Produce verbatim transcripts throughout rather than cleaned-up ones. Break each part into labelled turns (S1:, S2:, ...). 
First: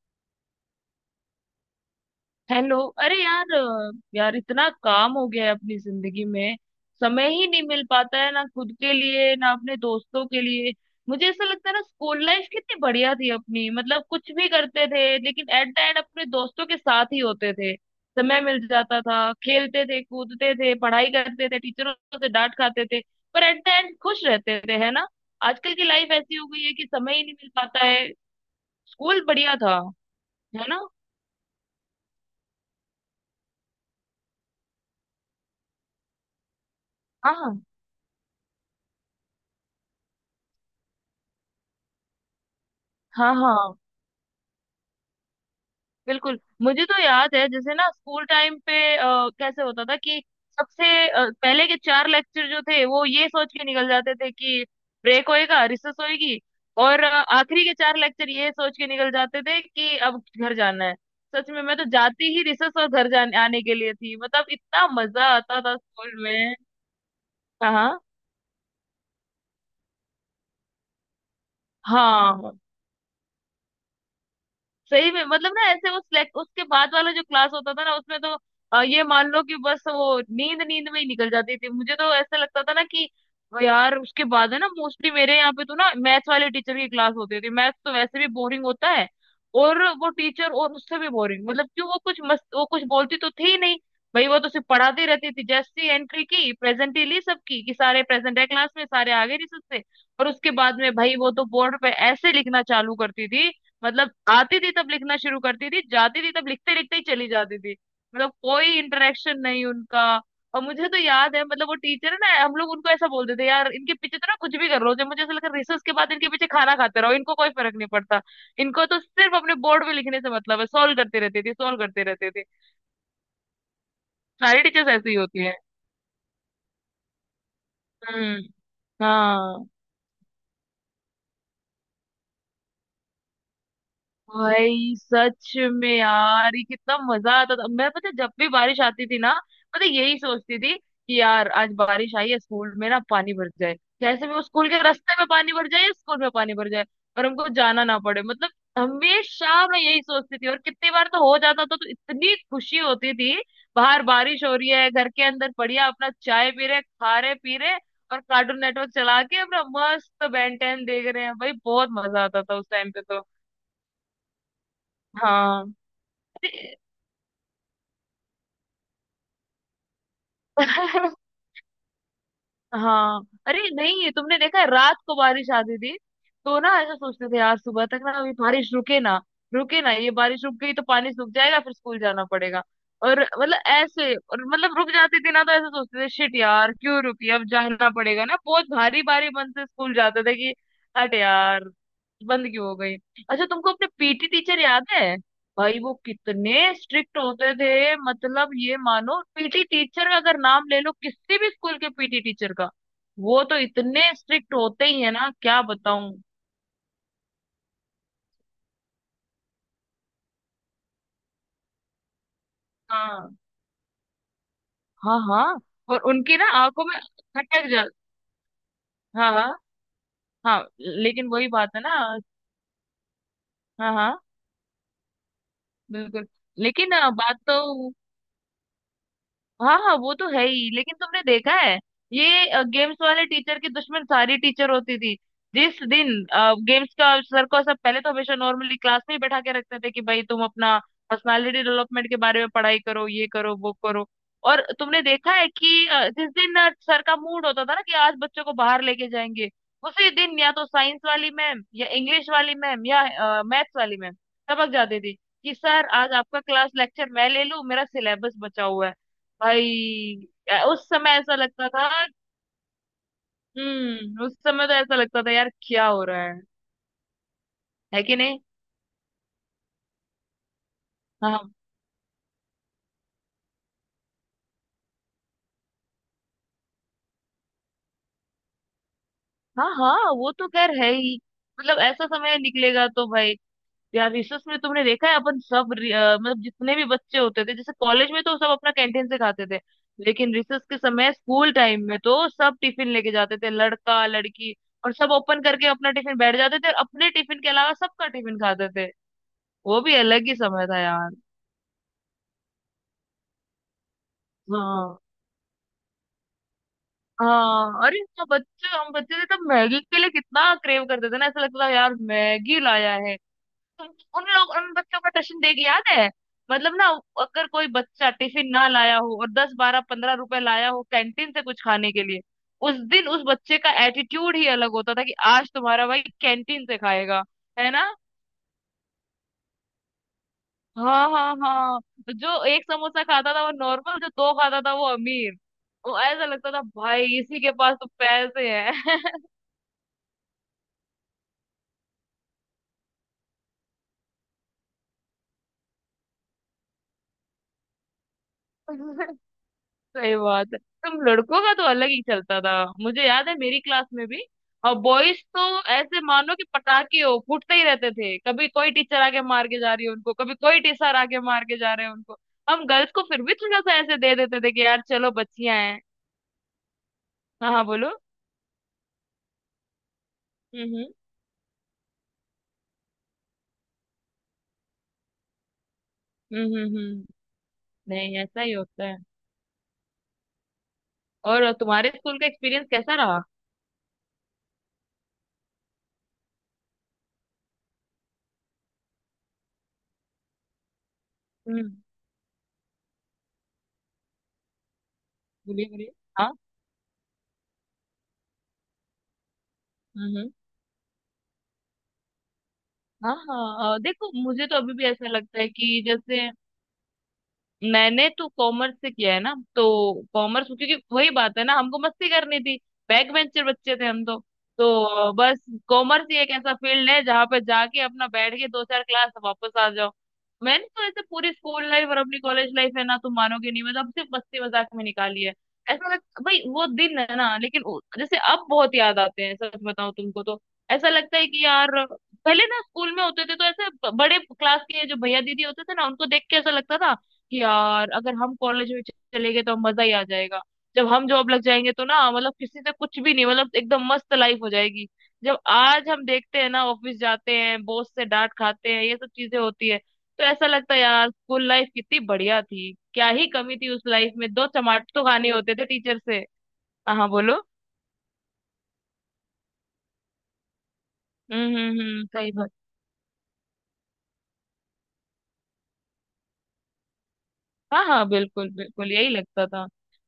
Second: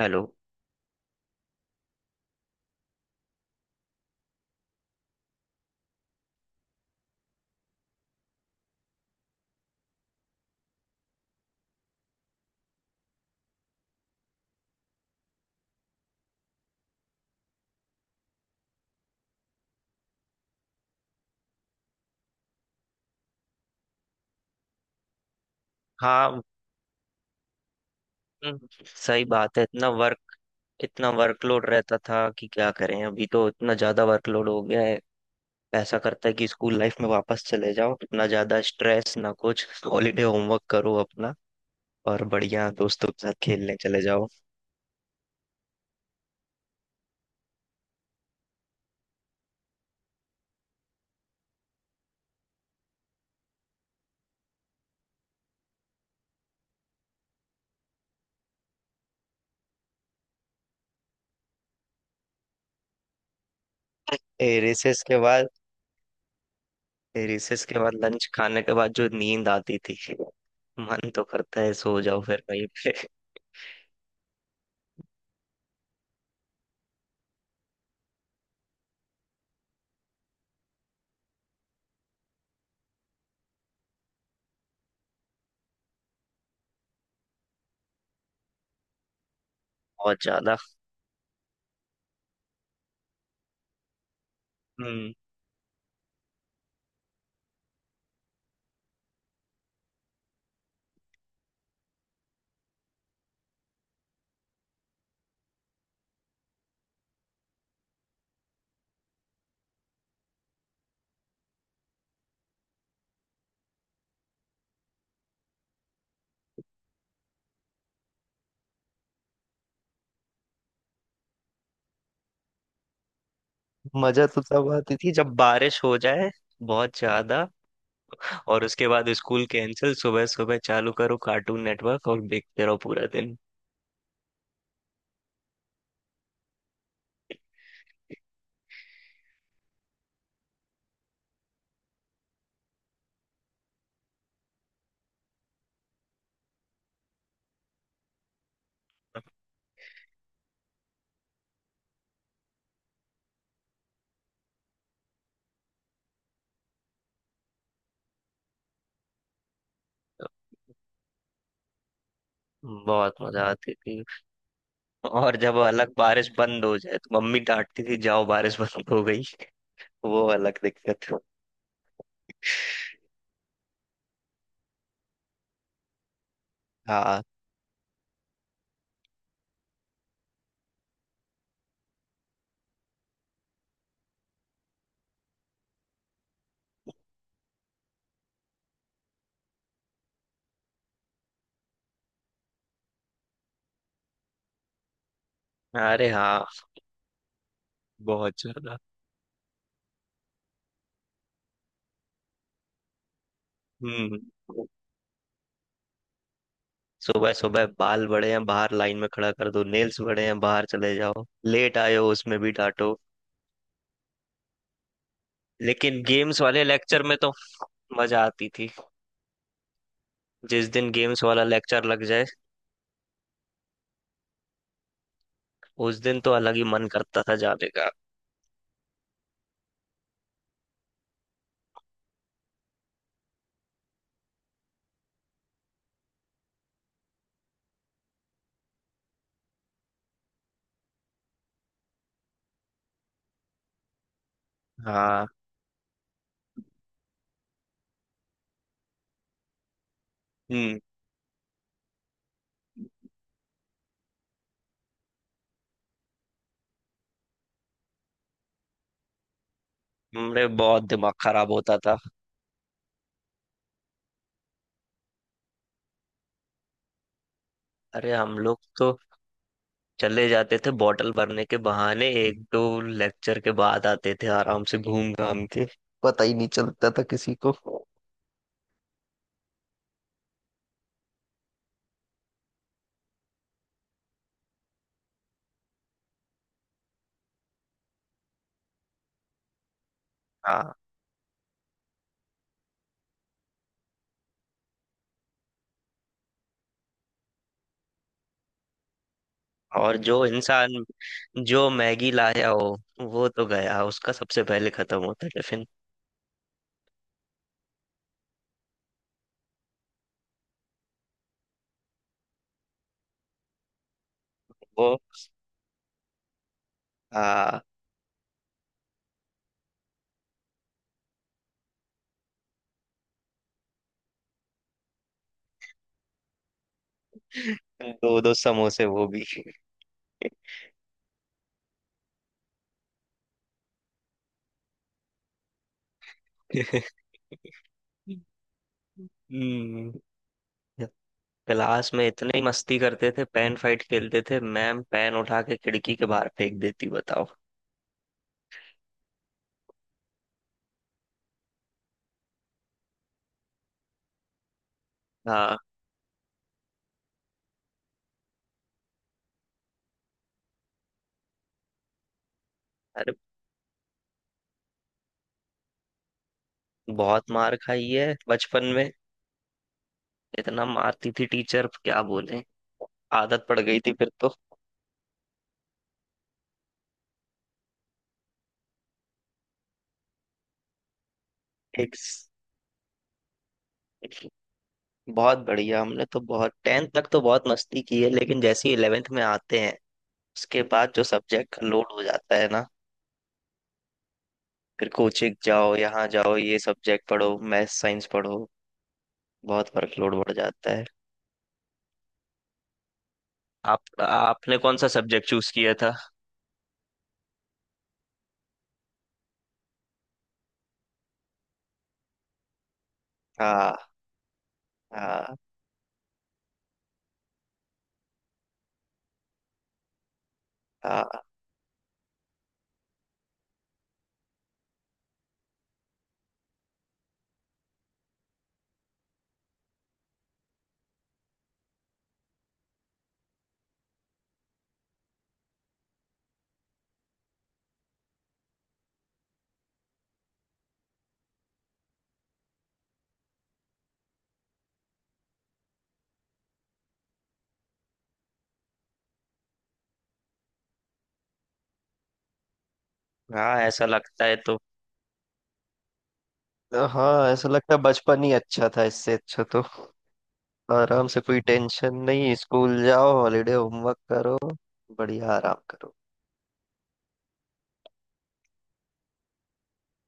S1: Hello.
S2: Hello. अरे यार अ, यार इतना काम हो गया है अपनी जिंदगी में। समय ही नहीं मिल पाता है, ना खुद के लिए ना अपने दोस्तों के लिए। मुझे ऐसा लगता है ना, स्कूल लाइफ कितनी बढ़िया थी अपनी। मतलब कुछ भी करते थे लेकिन एट द एंड अपने दोस्तों के साथ ही होते थे। समय मिल जाता था, खेलते थे, कूदते थे, पढ़ाई करते थे, टीचरों से डांट खाते थे। पर एट द एंड खुश रहते थे, है ना। आजकल की लाइफ ऐसी
S1: हाँ।
S2: हो गई है कि समय ही नहीं मिल पाता है।
S1: हम्म,
S2: स्कूल
S1: सही
S2: बढ़िया
S1: बात है।
S2: था,
S1: इतना वर्क,
S2: है ना।
S1: इतना वर्कलोड रहता था कि क्या करें। अभी तो इतना ज्यादा वर्कलोड हो गया है। ऐसा करता है कि स्कूल लाइफ में वापस
S2: हाँ,
S1: चले जाओ, इतना ज्यादा स्ट्रेस ना कुछ। हॉलीडे होमवर्क करो अपना और बढ़िया दोस्तों के
S2: हाँ,
S1: साथ
S2: हाँ,
S1: खेलने चले जाओ।
S2: बिल्कुल। मुझे तो याद है जैसे ना स्कूल टाइम पे अ, कैसे होता था कि सबसे अ, पहले के चार लेक्चर जो थे वो ये सोच के निकल जाते थे कि ब्रेक होएगा, रिसेस होएगी। और अ, आखिरी के चार लेक्चर ये सोच के निकल जाते थे कि अब घर जाना है। सच में मैं तो जाती ही रिसेस और घर जाने आने के लिए थी। मतलब
S1: ए,
S2: इतना
S1: recess के
S2: मजा
S1: बाद,
S2: आता था स्कूल में।
S1: ए, रिसेस के बाद
S2: हाँ,
S1: लंच खाने के बाद जो नींद आती थी, मन तो करता है सो जाओ फिर
S2: हाँ।
S1: वहीं पे।
S2: सही में मतलब ना, ऐसे वो select- उसके बाद वाला जो क्लास होता था ना उसमें तो अ, ये मान लो कि बस वो नींद नींद में ही निकल जाती थी। मुझे तो ऐसा लगता था ना कि यार उसके बाद है ना मोस्टली मेरे यहाँ पे तो ना मैथ्स वाले टीचर की क्लास होती थी। मैथ्स तो वैसे भी बोरिंग होता है और वो
S1: बहुत
S2: टीचर
S1: ज्यादा।
S2: और उससे भी बोरिंग। मतलब क्यों, वो कुछ मस्त, वो कुछ बोलती तो थी ही नहीं। भाई वो तो सिर्फ पढ़ाती
S1: हम्म।
S2: रहती थी। जैसी एंट्री की, प्रेजेंट ही ली सबकी कि सारे प्रेजेंट है क्लास में, सारे आ गए रिसर्च से। और उसके बाद में भाई वो तो बोर्ड पे ऐसे लिखना चालू करती थी। मतलब आती थी तब लिखना शुरू करती थी, जाती थी तब लिखते लिखते ही चली जाती थी। मतलब कोई इंटरेक्शन नहीं उनका। और मुझे तो याद है, मतलब वो टीचर है ना, हम लोग उनको ऐसा बोलते थे यार इनके पीछे तो ना कुछ भी कर लो। जब मुझे ऐसा लगा रिसर्च के बाद इनके पीछे खाना खाते रहो, इनको कोई फर्क नहीं पड़ता। इनको तो सिर्फ अपने बोर्ड में लिखने से मतलब है, सॉल्व करते रहते थे, सॉल्व करते रहते थे।
S1: मजा तो
S2: सारी
S1: तब
S2: टीचर्स
S1: आती
S2: ऐसी
S1: थी
S2: ही
S1: जब
S2: होती है।
S1: बारिश हो जाए। बहुत ज्यादा।
S2: हम्म।
S1: और उसके बाद स्कूल
S2: हाँ।
S1: कैंसिल, सुबह सुबह चालू करो कार्टून नेटवर्क और देखते रहो पूरा दिन।
S2: भाई सच में यार ये कितना मजा आता था। मैं पता है, जब भी बारिश आती थी ना, पता है, यही सोचती थी कि यार आज बारिश आई है, स्कूल में ना पानी भर जाए। जैसे भी वो स्कूल के रास्ते में पानी भर जाए या स्कूल में पानी भर जाए और हमको जाना ना पड़े। मतलब हमेशा मैं यही सोचती थी। और कितनी बार तो हो जाता था तो इतनी खुशी होती थी। बाहर बारिश हो रही है, घर के अंदर बढ़िया अपना चाय पी रहे, खा रहे, पी रहे, और कार्टून नेटवर्क चला के अपना मस्त बेन टेन देख रहे हैं। भाई बहुत मजा आता था उस टाइम पे
S1: बहुत
S2: तो।
S1: मजा आती थी। और जब
S2: हाँ।
S1: अलग बारिश बंद हो जाए तो मम्मी डांटती थी, जाओ बारिश बंद हो गई। वो अलग दिक्कत।
S2: हाँ। अरे नहीं, तुमने देखा है रात को बारिश आती थी तो ना ऐसा
S1: हाँ,
S2: सोचते थे यार सुबह तक ना अभी बारिश रुके ना, रुके ना, ये बारिश रुक गई तो पानी सूख जाएगा फिर स्कूल जाना पड़ेगा। और मतलब ऐसे, और मतलब रुक जाती थी ना तो ऐसा सोचते थे शिट यार क्यों रुकी अब जाना पड़ेगा ना, बहुत भारी भारी मन से स्कूल जाते थे कि हट यार बंद क्यों हो गई। अच्छा, तुमको अपने पीटी टीचर याद है। भाई वो
S1: अरे हाँ,
S2: कितने स्ट्रिक्ट होते थे।
S1: बहुत
S2: मतलब
S1: ज्यादा।
S2: ये मानो पीटी टीचर का अगर नाम ले लो, किसी भी स्कूल के पीटी टीचर का वो तो इतने
S1: हम्म।
S2: स्ट्रिक्ट होते ही है ना। क्या बताऊं।
S1: सुबह सुबह बाल बड़े हैं बाहर लाइन में खड़ा कर दो, नेल्स बड़े हैं बाहर चले जाओ, लेट आए हो उसमें भी डांटो।
S2: हाँ, हाँ, हाँ। और
S1: लेकिन
S2: उनकी
S1: गेम्स
S2: ना
S1: वाले
S2: आंखों में
S1: लेक्चर में तो
S2: खटक जा।
S1: मजा आती थी।
S2: हाँ, हाँ, हाँ।
S1: जिस दिन गेम्स
S2: लेकिन
S1: वाला
S2: वही बात है
S1: लेक्चर
S2: ना।
S1: लग जाए,
S2: हाँ, हाँ,
S1: उस दिन
S2: बिल्कुल।
S1: तो अलग ही मन
S2: लेकिन अ,
S1: करता था
S2: बात तो,
S1: जाने का।
S2: हाँ, हाँ, वो तो है ही। लेकिन तुमने देखा है, ये गेम्स वाले टीचर की दुश्मन सारी टीचर होती थी। जिस दिन गेम्स का सर को, सब पहले तो हमेशा नॉर्मली क्लास में ही बैठा के रखते थे कि भाई तुम अपना पर्सनालिटी डेवलपमेंट के बारे में पढ़ाई करो, ये करो, वो करो। और तुमने
S1: हाँ।
S2: देखा है कि अ, जिस दिन अ, सर का मूड होता था ना कि आज बच्चों को बाहर लेके जाएंगे, उसी दिन या तो
S1: हम्म।
S2: साइंस वाली मैम या इंग्लिश वाली मैम या मैथ्स वाली मैम सबक जाती थी कि सर आज आपका क्लास लेक्चर मैं ले लूं, मेरा सिलेबस बचा हुआ है। भाई
S1: हमरे
S2: अ,
S1: बहुत
S2: उस समय
S1: दिमाग
S2: ऐसा
S1: खराब
S2: लगता
S1: होता
S2: था।
S1: था।
S2: हम्म, उस समय तो ऐसा लगता था यार क्या हो रहा है है
S1: अरे
S2: कि
S1: हम
S2: नहीं।
S1: लोग तो चले जाते थे बॉटल भरने
S2: हाँ,
S1: के बहाने, एक दो लेक्चर के बाद आते थे आराम से घूम घाम के। पता ही नहीं चलता था किसी को।
S2: हाँ, हाँ, वो तो खैर है ही। मतलब ऐसा समय निकलेगा तो भाई। यार रिसर्च में तुमने देखा है अपन सब रि- अ, मतलब जितने भी बच्चे होते थे, जैसे कॉलेज में तो सब अपना कैंटीन से खाते थे, लेकिन रिसर्च
S1: हाँ।
S2: के समय स्कूल टाइम में तो सब टिफिन लेके जाते थे, लड़का लड़की। और सब ओपन करके अपना टिफिन बैठ जाते थे और अपने टिफिन के अलावा सबका टिफिन खाते थे। वो भी
S1: और जो
S2: अलग ही समय
S1: इंसान,
S2: था यार।
S1: जो मैगी लाया हो, वो तो गया, उसका सबसे पहले
S2: हाँ,
S1: खत्म होता टिफिन।
S2: हाँ। अरे हाँ, बच्चे हम बच्चे थे तब मैगी के लिए कितना क्रेव करते थे ना, ऐसा लगता था यार मैगी लाया है तुम। उन लोग उन
S1: वो
S2: बच्चों का ट्यूशन देख, याद है, मतलब ना अगर
S1: हाँ।
S2: कोई बच्चा टिफिन ना लाया हो और दस बारह पंद्रह रुपए लाया हो कैंटीन से कुछ खाने के लिए, उस दिन उस बच्चे का एटीट्यूड ही अलग होता था कि आज तुम्हारा भाई कैंटीन से खाएगा, है ना।
S1: दो दो समोसे वो भी।
S2: हाँ, हाँ, हाँ। जो एक समोसा खाता था वो नॉर्मल, जो दो खाता था वो अमीर। वो ऐसा लगता था भाई इसी के पास तो पैसे हैं।
S1: हम्म। क्लास में इतनी मस्ती करते थे, पेन फाइट खेलते थे, मैम पेन उठा के खिड़की के बाहर फेंक देती, बताओ।
S2: सही बात है, तुम लड़कों का तो अलग ही चलता था। मुझे याद है मेरी क्लास में भी, और बॉयज तो
S1: हाँ,
S2: ऐसे मानो कि पटाखे हो, फूटते ही रहते थे। कभी कोई टीचर आके मार के जा रही है उनको, कभी कोई टीचर आके मार के जा रहे हैं उनको। हम गर्ल्स को
S1: अरे,
S2: फिर भी थोड़ा सा ऐसे दे देते थे कि यार चलो बच्चियां हैं।
S1: बहुत
S2: हाँ,
S1: मार
S2: हाँ,
S1: खाई
S2: बोलो।
S1: है बचपन में। इतना
S2: हम्म, हम्म,
S1: मारती थी टीचर क्या बोले। आदत पड़ गई थी फिर तो।
S2: हम्म, हम्म, हम्म। नहीं ऐसा ही होता है। और तुम्हारे
S1: एक
S2: स्कूल का एक्सपीरियंस कैसा रहा।
S1: बहुत बढ़िया, हमने तो बहुत टेंथ तक तो बहुत मस्ती की है, लेकिन जैसे ही इलेवेंथ में आते हैं, उसके बाद जो सब्जेक्ट का
S2: हम्म।
S1: लोड हो जाता है ना, फिर कोचिंग
S2: बोलिए,
S1: जाओ,
S2: बोलिए।
S1: यहाँ
S2: हाँ।
S1: जाओ, ये सब्जेक्ट पढ़ो, मैथ साइंस पढ़ो, बहुत वर्कलोड
S2: हम्म, हम्म।
S1: बढ़ जाता है।
S2: हाँ, हाँ, अ,
S1: आप,
S2: देखो मुझे तो
S1: आपने
S2: अभी
S1: कौन
S2: भी
S1: सा
S2: ऐसा
S1: सब्जेक्ट
S2: लगता है
S1: चूज किया
S2: कि
S1: था?
S2: जैसे, मैंने तो कॉमर्स से किया है ना तो। कॉमर्स, क्योंकि वही बात है ना हमको मस्ती करनी थी, बैक बेंचर
S1: हाँ।
S2: बच्चे थे हम तो। तो
S1: हाँ।
S2: बस कॉमर्स ही एक ऐसा फील्ड है जहाँ पे जाके अपना बैठ के दो चार क्लास वापस आ जाओ। मैंने तो ऐसे
S1: हाँ।
S2: पूरी स्कूल लाइफ और अपनी कॉलेज लाइफ है ना, तुम मानोगे नहीं, मैं तो अब सिर्फ मस्ती मजाक में निकाली है। ऐसा लग, भाई वो दिन है ना, लेकिन वो- जैसे अब बहुत याद आते हैं सच बताऊं तुमको तो। ऐसा लगता है कि यार पहले ना स्कूल में होते थे तो ऐसे ब- बड़े क्लास के जो भैया दीदी होते थे ना, उनको देख के ऐसा लगता था कि यार अगर हम कॉलेज में चले गए तो मजा ही आ जाएगा, जब हम जॉब लग जाएंगे तो ना, मतलब किसी से कुछ भी नहीं, मतलब एकदम मस्त लाइफ हो जाएगी। जब आज हम देखते हैं ना, ऑफिस जाते हैं, बॉस से डांट खाते हैं, ये सब चीजें होती है, तो ऐसा लगता है यार स्कूल लाइफ कितनी बढ़िया थी, क्या ही
S1: हाँ,
S2: कमी थी उस
S1: ऐसा
S2: लाइफ
S1: लगता
S2: में,
S1: है
S2: दो
S1: तो।
S2: चमाट तो खाने होते थे टीचर से। हाँ, हाँ,
S1: हाँ,
S2: बोलो।
S1: ऐसा लगता है बचपन ही अच्छा था। इससे अच्छा तो आराम से, कोई
S2: हम्म, हम्म,
S1: टेंशन
S2: हम्म, सही।
S1: नहीं, स्कूल जाओ, हॉलीडे होमवर्क करो, बढ़िया आराम करो।
S2: हाँ, हाँ, बिल्कुल, बिल्कुल, यही लगता था।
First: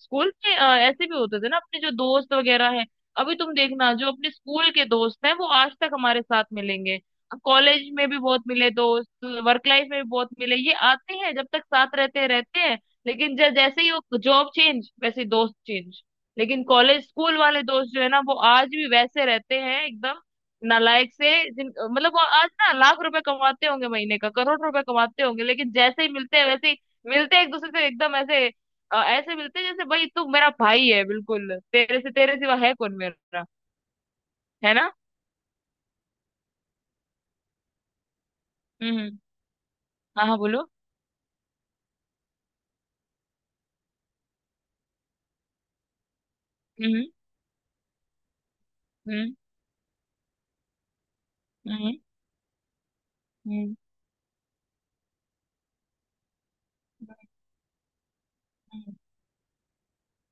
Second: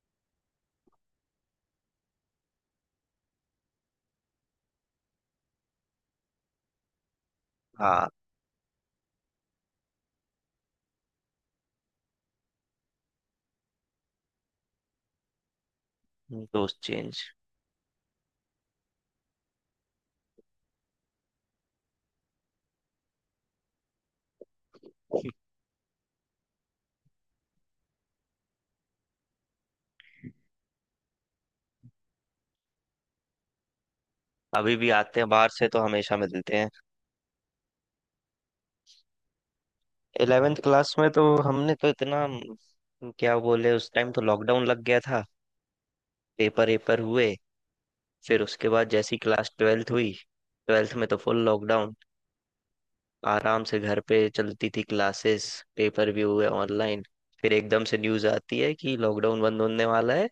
S2: स्कूल में अ, ऐसे भी होते थे ना अपने जो दोस्त वगैरह हैं, अभी तुम देखना जो अपने स्कूल के दोस्त हैं वो आज तक हमारे साथ मिलेंगे। अब कॉलेज
S1: हाँ।
S2: में भी बहुत मिले दोस्त, वर्क लाइफ में भी बहुत मिले, ये आते हैं, जब तक साथ रहते हैं रहते हैं, लेकिन जब जैसे ही वो जॉब चेंज वैसे ही दोस्त चेंज। लेकिन
S1: दोस्त
S2: कॉलेज
S1: चेंज।
S2: स्कूल वाले दोस्त जो है ना वो आज भी वैसे रहते हैं एकदम नालायक से। जिन मतलब वो आज ना लाख रुपए कमाते होंगे महीने का, करोड़ रुपए कमाते होंगे, लेकिन जैसे ही मिलते हैं वैसे ही मिलते हैं एक दूसरे से। एकदम ऐसे अ, ऐसे मिलते हैं जैसे भाई तू मेरा भाई है, बिल्कुल तेरे से, तेरे सिवा है कौन मेरा, है
S1: अभी भी
S2: ना।
S1: आते हैं बाहर से तो हमेशा मिलते हैं।
S2: हम्म, हम्म, हाँ, हाँ,
S1: इलेवेंथ
S2: बोलो।
S1: क्लास में तो हमने तो इतना म, क्या बोले, उस टाइम तो लॉकडाउन लग गया था। पेपर वेपर
S2: हम्म,
S1: हुए, फिर उसके बाद जैसी
S2: हम्म,
S1: क्लास ट्वेल्थ हुई, ट्वेल्थ में तो फुल
S2: हम्म,
S1: लॉकडाउन। आराम
S2: हम्म,
S1: से घर पे चलती थी क्लासेस, पेपर भी हुए ऑनलाइन। फिर एकदम से न्यूज़ आती है
S2: हम्म,
S1: कि लॉकडाउन बंद होने वाला है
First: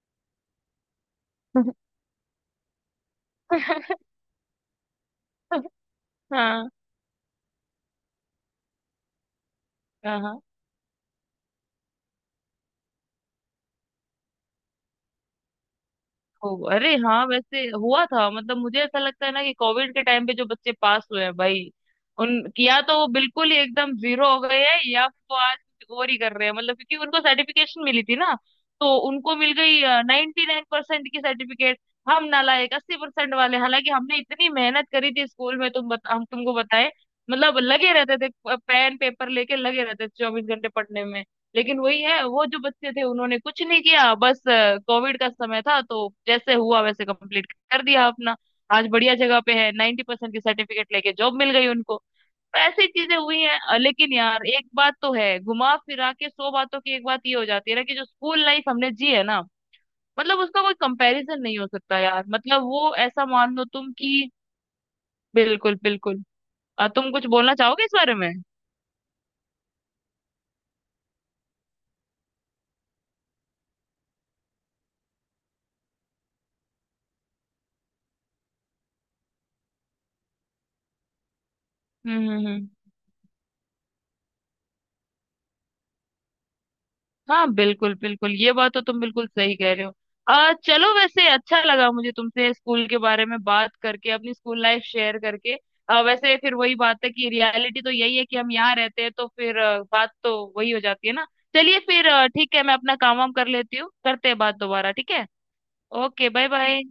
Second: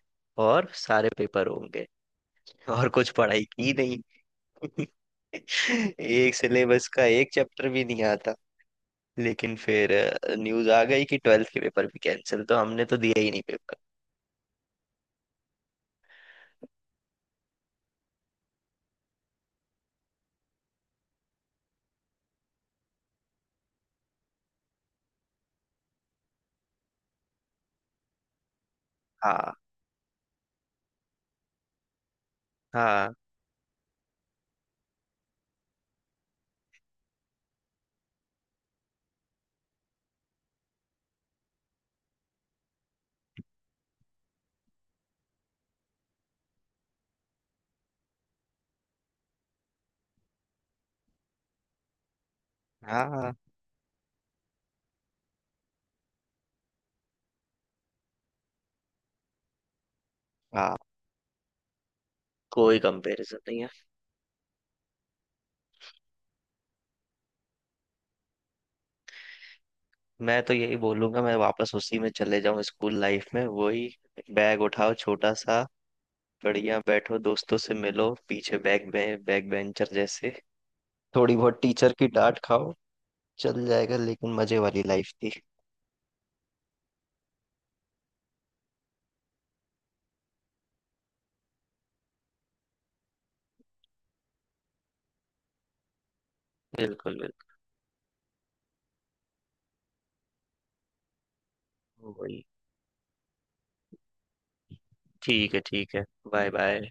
S1: और सारे पेपर
S2: हम्म।
S1: होंगे, और कुछ पढ़ाई की नहीं। एक
S2: हाँ,
S1: सिलेबस का एक चैप्टर भी नहीं आता, लेकिन फिर
S2: हाँ।
S1: न्यूज आ गई कि ट्वेल्थ के पेपर भी कैंसिल, तो हमने तो दिया ही नहीं पेपर।
S2: हो, अरे हाँ वैसे हुआ था। मतलब मुझे ऐसा लगता है ना कि कोविड के टाइम पे जो बच्चे पास हुए हैं भाई, उन या तो वो बिल्कुल ही एकदम जीरो हो गए हैं या फिर वो आज कुछ और ही कर रहे हैं। मतलब क्योंकि उनको सर्टिफिकेशन मिली थी ना, तो उनको मिल
S1: हाँ।
S2: गई नाइन्टी नाइन परसेंट की सर्टिफिकेट। हम नालायक अस्सी
S1: हाँ।
S2: परसेंट वाले हालांकि हमने इतनी मेहनत करी थी स्कूल में। तुम बता, हम तुमको बताए, मतलब लगे रहते थे पेन पेपर लेके, लगे रहते थे चौबीस घंटे पढ़ने में। लेकिन वही है वो, जो बच्चे थे उन्होंने कुछ नहीं किया, बस कोविड का समय था तो जैसे हुआ वैसे कंप्लीट कर दिया अपना, आज बढ़िया जगह पे है, नाइन्टी परसेंट की सर्टिफिकेट लेके जॉब मिल गई उनको। तो ऐसी चीजें
S1: हाँ।
S2: हुई हैं अ, लेकिन यार एक बात तो है, घुमा फिरा के सौ बातों की एक बात ये हो जाती है ना, कि जो स्कूल लाइफ हमने जी है ना, मतलब उसका कोई
S1: हाँ,
S2: कंपैरिजन नहीं हो सकता यार। मतलब
S1: कोई
S2: वो ऐसा
S1: कंपैरिजन
S2: मान
S1: नहीं
S2: लो
S1: है।
S2: तुम कि बिल्कुल, बिल्कुल। अ, तुम कुछ बोलना चाहोगे इस बारे में।
S1: मैं तो यही बोलूंगा मैं वापस उसी में चले जाऊं, स्कूल लाइफ में वही बैग उठाओ छोटा सा, बढ़िया बैठो, दोस्तों से मिलो पीछे बैक बे, बैक बेंचर जैसे, थोड़ी बहुत टीचर की
S2: हम्म,
S1: डांट
S2: हम्म, हम्म।
S1: खाओ, चल जाएगा। लेकिन मजे वाली लाइफ थी।
S2: हाँ, बिल्कुल, बिल्कुल, ये बात तो तुम बिल्कुल सही कह रहे हो। आ, चलो वैसे अच्छा लगा मुझे तुमसे स्कूल के बारे में बात करके, अपनी स्कूल लाइफ शेयर करके। आ, वैसे फिर वही बात है
S1: बिल्कुल,
S2: कि रियलिटी तो यही है कि हम यहाँ रहते हैं, तो फिर आ, बात तो वही हो जाती है ना। चलिए फिर,
S1: बिल्कुल
S2: आ,
S1: वही।
S2: ठीक है, मैं अपना काम वाम कर लेती हूँ, करते हैं बात दोबारा, ठीक है।
S1: ठीक है, ठीक है।
S2: Okay, bye
S1: bye
S2: bye.
S1: Bye.